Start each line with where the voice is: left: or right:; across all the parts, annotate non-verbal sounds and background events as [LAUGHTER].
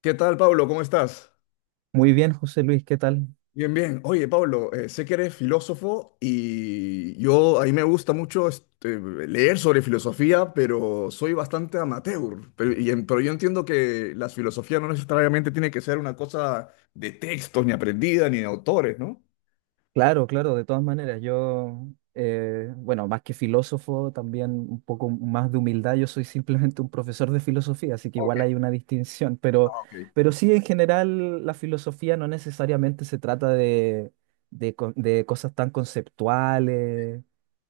left: ¿Qué tal, Pablo? ¿Cómo estás?
right: Muy bien, José Luis, ¿qué tal?
left: Bien, bien. Oye, Pablo, sé que eres filósofo y a mí me gusta mucho leer sobre filosofía, pero soy bastante amateur. Pero yo entiendo que la filosofía no necesariamente tiene que ser una cosa de textos, ni aprendida, ni de autores, ¿no?
right: Claro, claro, de todas maneras, yo, bueno, más que filósofo, también un poco más de humildad, yo soy simplemente un profesor de filosofía, así que
left: Ok,
right: igual hay una distinción, pero,
left: ah, ok.
right: pero sí, en general, la filosofía no necesariamente se trata de cosas tan conceptuales,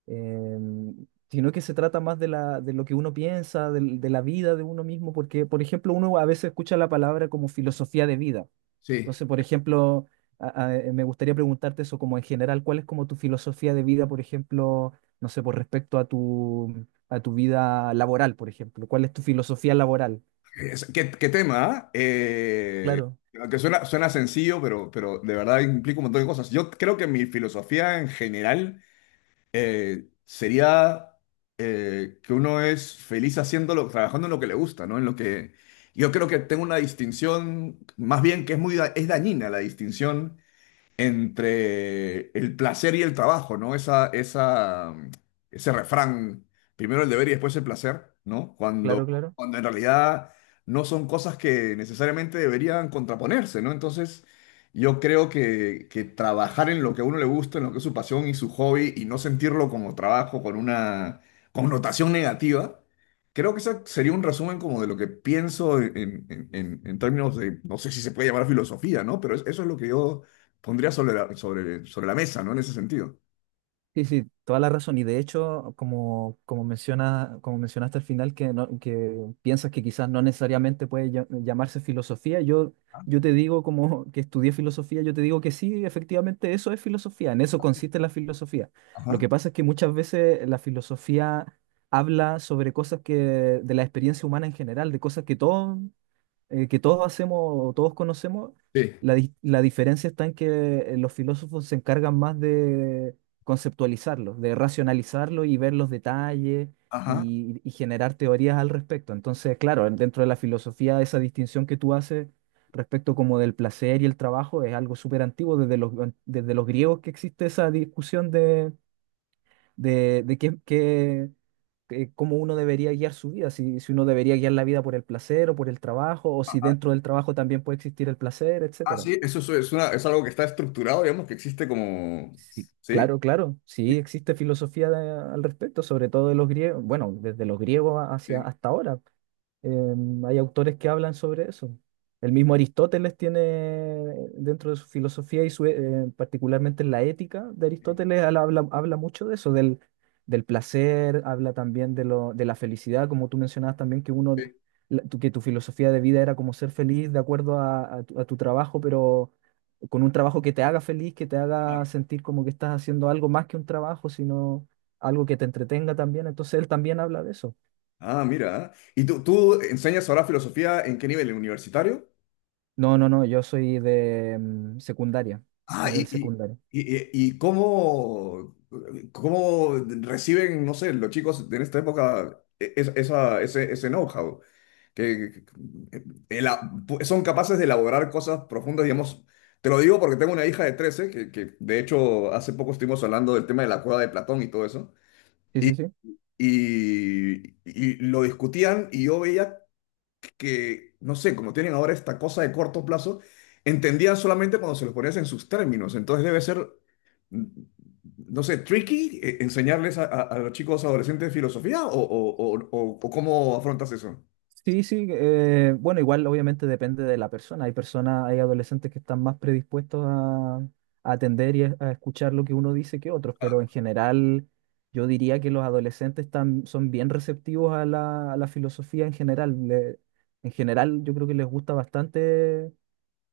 right: sino que se trata más de, de lo que uno piensa, de la vida de uno mismo, porque, por ejemplo, uno a veces escucha la palabra como filosofía de vida.
left: Sí.
right: Entonces, por ejemplo, me gustaría preguntarte eso como en general, ¿cuál es como tu filosofía de vida, por ejemplo, no sé, por respecto a tu vida laboral, por ejemplo? ¿Cuál es tu filosofía laboral?
left: ¿Qué, qué tema? ¿Ah?
right: Claro,
left: Aunque suena sencillo, pero de verdad implica un montón de cosas. Yo creo que mi filosofía en general sería que uno es feliz haciéndolo, trabajando en lo que le gusta, ¿no? En lo que yo creo que tengo una distinción, más bien que es es dañina la distinción entre el placer y el trabajo, ¿no? Ese refrán, primero el deber y después el placer, ¿no?
right: claro, claro.
left: Cuando en realidad no son cosas que necesariamente deberían contraponerse, ¿no? Entonces, yo creo que trabajar en lo que a uno le gusta, en lo que es su pasión y su hobby, y no sentirlo como trabajo con una connotación negativa. Creo que ese sería un resumen como de lo que pienso en términos de, no sé si se puede llamar filosofía, ¿no? Eso es lo que yo pondría sobre sobre la mesa, ¿no? En ese sentido.
right: Sí, sí, toda la razón. Y de hecho, como, como mencionaste al final, que piensas que quizás no necesariamente puede llamarse filosofía, yo,
left: Ah,
right: yo te digo como que estudié filosofía, yo te digo que sí, efectivamente eso es filosofía, en eso
left: sí.
right: consiste la filosofía. Lo
left: Ajá.
right: que pasa es que muchas veces la filosofía habla sobre cosas que, de la experiencia humana en general, de cosas que todos hacemos, todos conocemos,
left: Sí.
right: la diferencia está en que los filósofos se encargan más de conceptualizarlo, de racionalizarlo y ver los detalles
left: Ajá.
right: y generar teorías al respecto. Entonces, claro, dentro de la filosofía, esa distinción que tú haces respecto como del placer y el trabajo es algo súper antiguo, desde los griegos que existe esa discusión de, cómo uno debería guiar su vida, si uno debería guiar la vida por el placer o por el trabajo, o si dentro del trabajo también puede existir el placer,
left: Ah,
right: etcétera.
left: sí, es una- es algo que está estructurado, digamos, que existe como...
right: Sí,
left: ¿Sí?
right: claro, claro,
left: Sí,
right: sí existe filosofía al respecto, sobre todo de los griegos, bueno, desde los griegos hacia
left: sí,
right: hasta ahora. Hay autores que hablan sobre eso. El mismo Aristóteles tiene dentro de su filosofía y su, particularmente en la ética de Aristóteles, habla mucho de eso, del placer, habla también de la felicidad, como tú mencionabas también que uno,
left: sí,
right: que tu filosofía de vida era como ser feliz de acuerdo a, a tu trabajo, pero con un trabajo que te haga feliz, que te haga
left: claro.
right: sentir como que estás haciendo algo más que un trabajo, sino algo que te entretenga también. Entonces él también habla de eso.
left: Ah, mira. ¿Y tú enseñas ahora filosofía en qué nivel? ¿En universitario?
right: No, no, no, yo soy de secundaria,
left: Ah, y,
right: nivel
left: y,
right: secundario.
left: ¿Cómo, cómo reciben, no sé, los chicos en esta época ese know-how? que, que- que- ela- ¿Son capaces de elaborar cosas profundas, digamos? Te lo digo porque tengo una hija de 13 que de hecho hace poco estuvimos hablando del tema de la cueva de Platón y todo eso,
right: Sí,
left: y,
right: sí, sí.
left: y lo discutían y yo veía que, no sé, como tienen ahora esta cosa de corto plazo, entendían solamente cuando se los ponías en sus términos, entonces debe ser, mm, no sé, tricky, enseñarles a los chicos adolescentes filosofía o cómo afrontas eso.
right: Sí, sí, bueno, igual obviamente depende de la persona. Hay personas, hay adolescentes que están más predispuestos a atender y a escuchar lo que uno dice que otros, pero en general yo diría que los adolescentes están, son bien receptivos a la filosofía en general. En general yo creo que les gusta bastante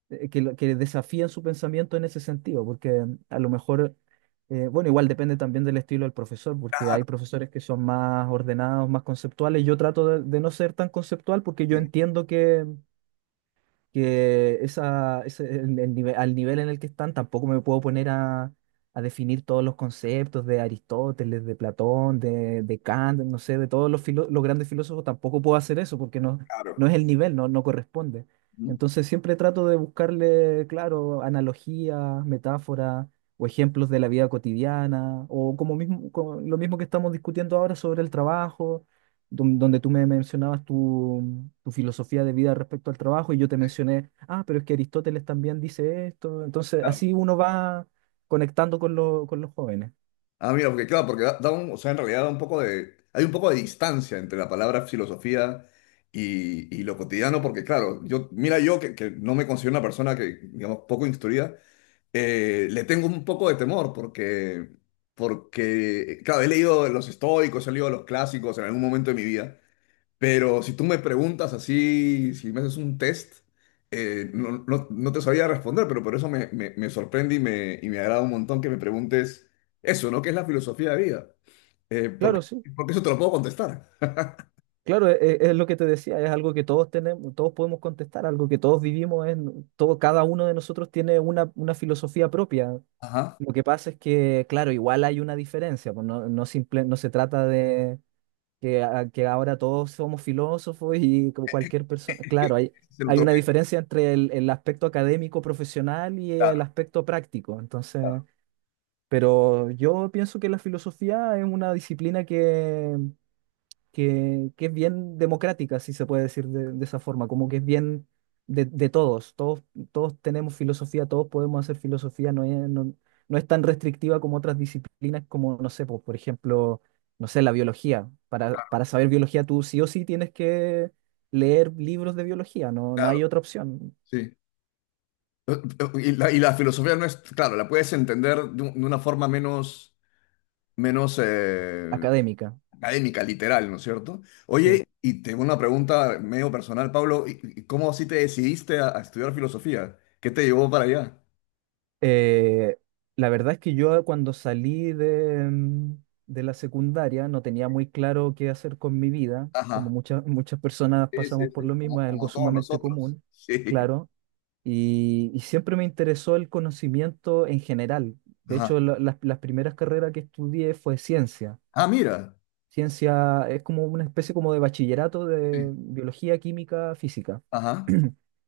right: que desafían su pensamiento en ese sentido, porque a lo mejor, bueno, igual depende también del estilo del profesor, porque
left: Ah.
right: hay profesores que son más ordenados, más conceptuales. Yo trato de no ser tan conceptual porque yo
left: Sí,
right: entiendo que esa, ese- el nive- al nivel en el que están, tampoco me puedo poner a definir todos los conceptos de Aristóteles, de Platón, de Kant, no sé, de todos los, los grandes filósofos, tampoco puedo hacer eso porque no,
left: claro.
right: no es el nivel, no corresponde. Entonces siempre trato de buscarle, claro, analogías, metáforas o ejemplos de la vida cotidiana, o como mismo, como lo mismo que estamos discutiendo ahora sobre el trabajo donde tú me mencionabas tu, tu filosofía de vida respecto al trabajo y yo te mencioné, ah, pero es que Aristóteles también dice esto. Entonces,
left: Claro.
right: así uno va conectando con, con los jóvenes.
left: Ah, mira, porque claro, porque da un, o sea, en realidad da un poco de, hay un poco de distancia entre la palabra filosofía y lo cotidiano, porque claro, yo, mira, yo que no me considero una persona que, digamos, poco instruida, le tengo un poco de temor, porque, porque, claro, he leído los estoicos, he leído los clásicos en algún momento de mi vida. Pero si tú me preguntas así, si me haces un test, no te sabía responder, pero por eso me sorprende y y me agrada un montón que me preguntes eso, ¿no? ¿Qué es la filosofía de vida? Eh, porque,
right: Claro, sí.
left: Porque eso te lo puedo contestar. [LAUGHS]
right: Claro, es, lo que te decía, es algo que todos tenemos, todos podemos contestar, algo que todos vivimos, es, todo, cada uno de nosotros tiene una filosofía propia.
left: Ajá.
right: Lo que pasa es que, claro, igual hay una diferencia, pues no simple, no se trata de, que ahora todos somos filósofos y como cualquier persona.
left: Es que
right: Claro, hay,
left: se lo
right: hay
left: tomé,
right: una diferencia entre el aspecto académico profesional y
left: claro,
right: el aspecto práctico. Entonces,
left: claro,
right: pero yo pienso que la filosofía es una disciplina que es bien democrática, si se puede decir de esa forma, como que es bien de, de todos, tenemos filosofía, todos podemos hacer filosofía, no es tan restrictiva como otras disciplinas, como, no sé, pues, por ejemplo, no sé, la biología. Para saber biología, tú sí o sí tienes que leer libros de biología, no hay
left: claro,
right: otra opción
left: sí. Y la filosofía no es, claro, la puedes entender de, de una forma menos, menos,
right: académica.
left: académica, literal, ¿no es cierto?
right: Sí.
left: Oye, y tengo una pregunta medio personal, Pablo, ¿cómo así te decidiste a estudiar filosofía? ¿Qué te llevó para allá?
right: Eh, la verdad es que yo cuando salí de la secundaria no tenía muy claro qué hacer con mi vida, como
left: Ajá.
right: muchas personas
left: Sí, sí,
right: pasamos por lo
left: sí,
right: mismo,
left: como,
right: es algo
left: como todos
right: sumamente
left: nosotros.
right: común,
left: Sí.
right: claro, y siempre me interesó el conocimiento en general. De
left: Ajá.
right: hecho, las primeras carreras que estudié fue ciencia.
left: Ah, mira.
right: Ciencia es como una especie como de bachillerato de
left: Sí.
right: biología, química, física.
left: Ajá.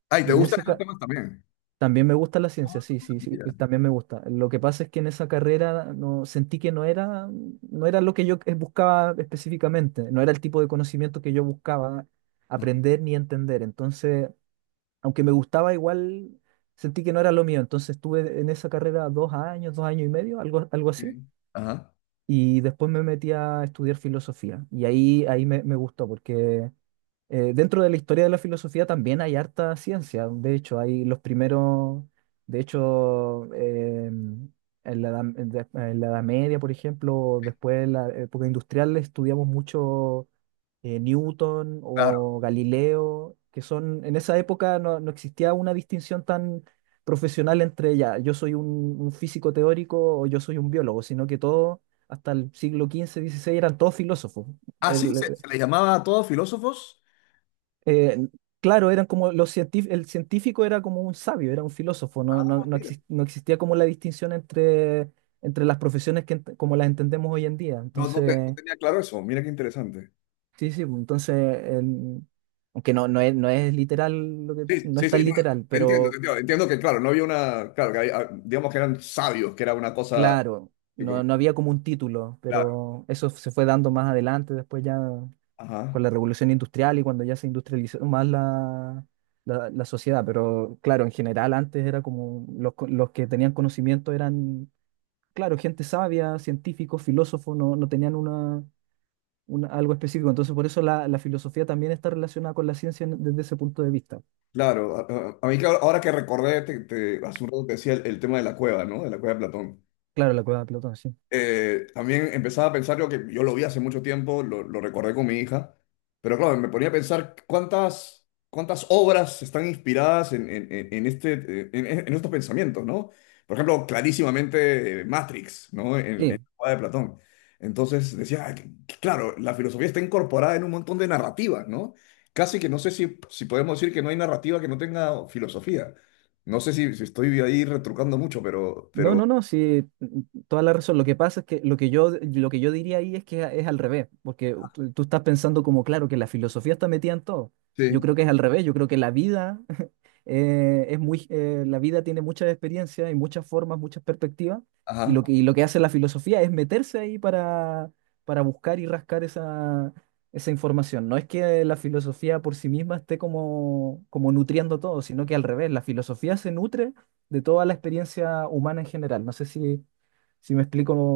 left: Ah, ¿y te
right: Y en
left: gustan
right: ese,
left: esos
right: ca-
left: temas también?
right: También me gusta la
left: Ah,
right: ciencia, sí, sí, sí,
left: mira.
right: también me gusta. Lo que pasa es que en esa carrera sentí que no era lo que yo buscaba específicamente, no era el tipo de conocimiento que yo buscaba aprender ni entender. Entonces, aunque me gustaba igual, sentí que no era lo mío. Entonces estuve en esa carrera dos años y medio, algo, algo
left: Sí.
right: así.
left: Ajá.
right: Y después me metí a estudiar filosofía. Y ahí me gustó, porque dentro de la historia de la filosofía también hay harta ciencia. De hecho, hay los primeros, de hecho, en la Edad Media, por ejemplo, después en la época industrial, estudiamos mucho Newton
left: Claro.
right: o Galileo, que son, en esa época no existía una distinción tan profesional entre ya, yo soy un físico teórico o yo soy un biólogo, sino que todos hasta el siglo XV, XVI, eran todos filósofos.
left: Ah, sí,
right: El-
left: se les llamaba a todos filósofos.
right: eh, claro, eran como los el científico era como un sabio, era un filósofo, no, no,
left: Ah,
right: no
left: mira.
right: exis- no existía como la distinción entre, entre las profesiones que como las entendemos hoy en día.
left: No
right: Entonces,
left: tenía claro eso. Mira qué interesante.
right: sí, sí, pues, entonces, el- aunque no, no es literal, lo que,
left: Sí,
right: no es
left: sí, sí,
right: tan
left: no,
right: literal,
left: te entiendo, te
right: pero
left: entiendo. Entiendo que, claro, no había una, claro, digamos que eran sabios, que era una cosa,
right: claro,
left: que como-
right: no, no había como un título,
left: claro,
right: pero eso se fue dando más adelante, después ya.
left: ajá,
right: Con la revolución industrial y cuando ya se industrializó más la, la sociedad. Pero claro, en general antes era como los, los que tenían conocimiento eran, claro, gente sabia, científicos, filósofos, no tenían una, algo específico. Entonces por eso la, la filosofía también está relacionada con la ciencia desde ese punto de vista.
left: claro. A, a mí, claro, ahora que recordé, hace un rato te decía el tema de la cueva, ¿no? De la cueva de Platón.
right: Claro, la cueva de Platón, sí.
left: También empezaba a pensar yo que yo lo vi hace mucho tiempo, lo recordé con mi hija, pero claro, me ponía a pensar cuántas obras están inspiradas en este, en estos pensamientos, ¿no? Por ejemplo, clarísimamente, Matrix, ¿no? En la
right: Sí.
left: obra de Platón. Entonces decía, ah, que claro, la filosofía está incorporada en un montón de narrativas, ¿no? Casi que no sé si podemos decir que no hay narrativa que no tenga filosofía. No sé si estoy ahí retrucando mucho,
right: No,
left: pero...
right: no, no, sí, toda la razón. Lo que pasa es que lo que yo diría ahí es que es al revés, porque tú estás pensando como, claro, que la filosofía está metida en todo. Yo
left: Sí.
right: creo que es al revés, yo creo que la vida es muy, la vida tiene muchas experiencias y muchas formas, muchas perspectivas, y lo que hace la filosofía es meterse ahí para buscar y rascar esa, esa información. No es que la filosofía por sí misma esté como, como nutriendo todo, sino que al revés, la filosofía se nutre de toda la experiencia humana en general. No sé si me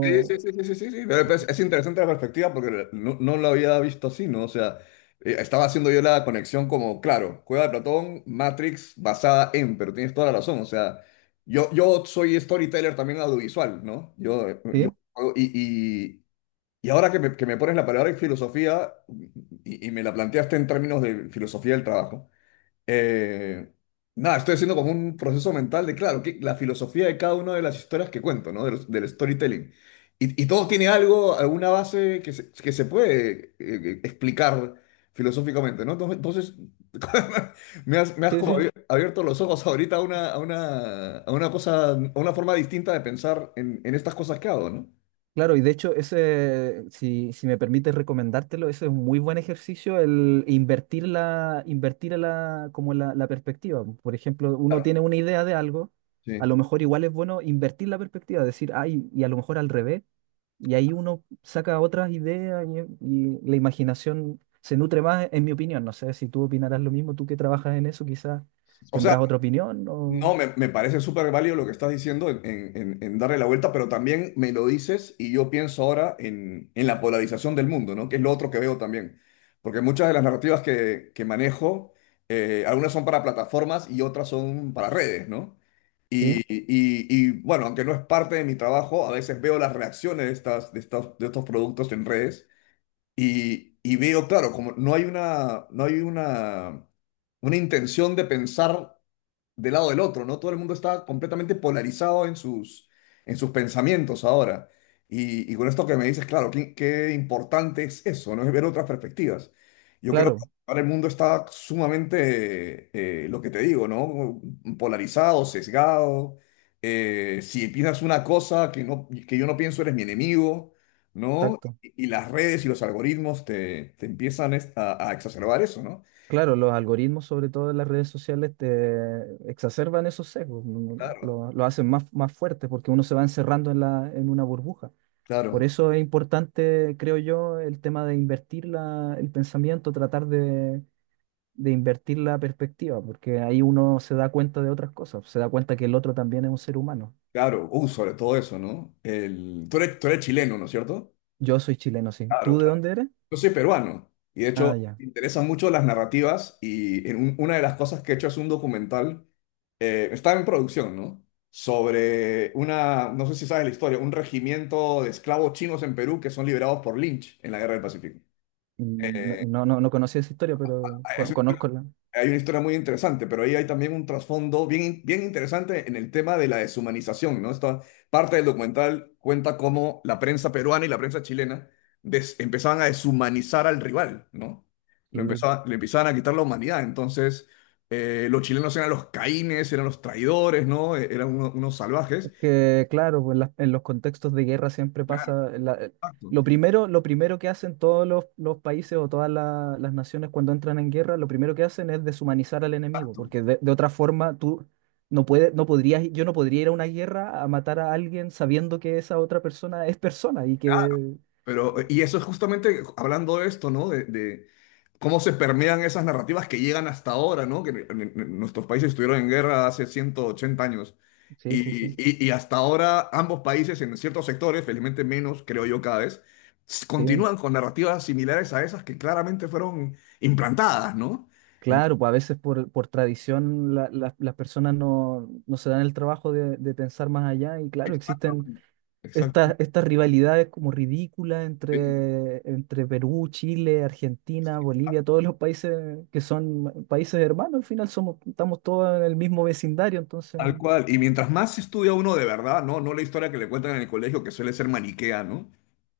left: Sí, sí, sí, sí, sí, sí, sí. Pero, pues, es interesante la perspectiva porque no, no lo había visto así, ¿no? O sea, estaba haciendo yo la conexión como, claro, Cueva de Platón, Matrix basada en, pero tienes toda la razón, o sea, yo soy storyteller también audiovisual, ¿no? Yo,
right: ¿Sí?
left: y, y, y ahora que que me pones la palabra en filosofía y me la planteaste en términos de filosofía del trabajo. Eh, Nada, estoy haciendo como un proceso mental de, claro, que la filosofía de cada una de las historias que cuento, ¿no? Del storytelling. Y todo tiene algo, alguna base que se puede, explicar filosóficamente, ¿no? Entonces, [LAUGHS] me has
right: Sí,
left: como
right: sí.
left: abierto los ojos ahorita a una, a una, a una cosa, a una forma distinta de pensar en estas cosas que hago, ¿no?
right: Claro, y de hecho, ese, si me permites recomendártelo, ese es un muy buen ejercicio, el invertir la, invertir la perspectiva. Por ejemplo, uno tiene una idea de algo, a
left: Sí.
right: lo mejor igual es bueno invertir la perspectiva, decir, ay, y a lo mejor al revés, y ahí uno saca otras ideas y, y la imaginación se nutre más, en mi opinión. No sé si tú opinarás lo mismo, tú que trabajas en eso, quizás
left: O
right: tendrás
left: sea,
right: otra opinión,
left: no,
right: o...
left: me parece súper válido lo que estás diciendo en, en darle la vuelta, pero también me lo dices y yo pienso ahora en la polarización del mundo, ¿no? Que es lo otro que veo también. Porque muchas de las narrativas que manejo, algunas son para plataformas y otras son para redes, ¿no?
right: Sí,
left: Y, bueno, aunque no es parte de mi trabajo, a veces veo las reacciones de estas, de estos productos en redes y veo, claro, como no hay una, no hay una intención de pensar del lado del otro, ¿no? Todo el mundo está completamente polarizado en sus pensamientos ahora. Y con esto que me dices, claro, qué, qué importante es eso, ¿no? Es ver otras perspectivas. Yo creo que
right: claro,
left: ahora el mundo está sumamente, lo que te digo, ¿no? Polarizado, sesgado. Si piensas una cosa que yo no pienso, eres mi enemigo, ¿no?
right: exacto.
left: Y las redes y los algoritmos te empiezan a exacerbar eso, ¿no?
right: Claro, los algoritmos, sobre todo en las redes sociales, te exacerban esos sesgos, no-
left: Claro.
right: no- lo, lo hacen más fuerte porque uno se va encerrando en la, en una burbuja. Por
left: Claro.
right: eso es importante, creo yo, el tema de invertir el pensamiento, tratar de invertir la perspectiva, porque ahí uno se da cuenta de otras cosas, se da cuenta que el otro también es un ser humano.
left: Claro, sobre todo eso, ¿no? El, tú eres chileno, ¿no es cierto?
right: Yo soy chileno, sí.
left: Claro,
right: ¿Tú de
left: claro.
right: dónde eres?
left: Yo soy peruano y de hecho
right: Ah, ya.
left: me interesan mucho las narrativas y una de las cosas que he hecho es un documental, está en producción, ¿no? Sobre una, no sé si sabes la historia, un regimiento de esclavos chinos en Perú que son liberados por Lynch en la Guerra del Pacífico.
right: Mm, no, no, no, no conocí esa historia, pero
left: Ah, es una historia.
right: conozco la...
left: Hay una historia muy interesante, pero ahí hay también un trasfondo bien, bien interesante en el tema de la deshumanización, ¿no? Esta parte del documental cuenta cómo la prensa peruana y la prensa chilena empezaban a deshumanizar al rival, ¿no?
right: Sí.
left: Le empezaban a quitar la humanidad. Entonces, los chilenos eran los caínes, eran los traidores, ¿no? Eran unos salvajes.
right: Es que, claro, pues, en los contextos de guerra siempre
left: Claro,
right: pasa.
left: exacto,
right: Lo primero, lo primero que hacen todos los países o todas las naciones cuando entran en guerra, lo primero que hacen es deshumanizar al enemigo,
left: exacto.
right: porque de otra forma tú no puedes, no podrías, yo no podría ir a una guerra a matar a alguien sabiendo que esa otra persona es persona y que
left: Pero, y eso es justamente hablando de esto, ¿no? De cómo se permean esas narrativas que llegan hasta ahora, ¿no? En nuestros países estuvieron en guerra hace 180 años.
right: Sí, sí, sí,
left: Y hasta ahora ambos países en ciertos sectores, felizmente menos, creo yo cada vez,
right: sí.
left: continúan con narrativas similares a esas que claramente fueron implantadas, ¿no? En-
right: Claro, pues a veces por tradición las personas no se dan el trabajo de pensar más allá y claro, existen
left: Exactamente.
right: estas
left: Exactamente.
right: estas rivalidades como ridículas
left: Sí.
right: entre, entre Perú, Chile, Argentina, Bolivia, todos los países que son países hermanos, al final somos, estamos todos en el mismo vecindario, entonces
left: Tal cual. Y mientras más estudia uno de verdad, ¿no? No la historia que le cuentan en el colegio, que suele ser maniquea, ¿no?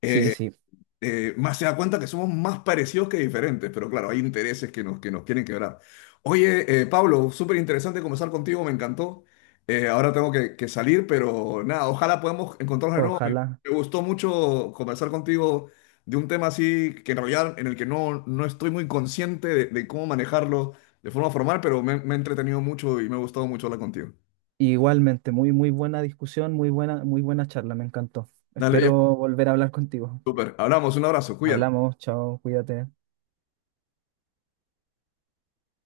right: sí,
left: Eh,
right: sí,
left: más se da cuenta que somos más parecidos que diferentes, pero claro, hay intereses que nos quieren quebrar. Oye, Pablo, súper interesante conversar contigo, me encantó. Ahora tengo que salir, pero nada, ojalá podamos encontrarnos de nuevo.
right: ojalá.
left: Me gustó mucho conversar contigo de un tema así que en realidad en el que no, no estoy muy consciente de cómo manejarlo de forma formal, pero me he entretenido mucho y me ha gustado mucho hablar contigo.
right: Igualmente, muy, muy buena discusión, muy buena charla, me encantó.
left: Dale,
right: Espero
left: viejo,
right: volver a hablar contigo.
left: súper. Hablamos, un abrazo, cuídate.
right: Hablamos, chao, cuídate.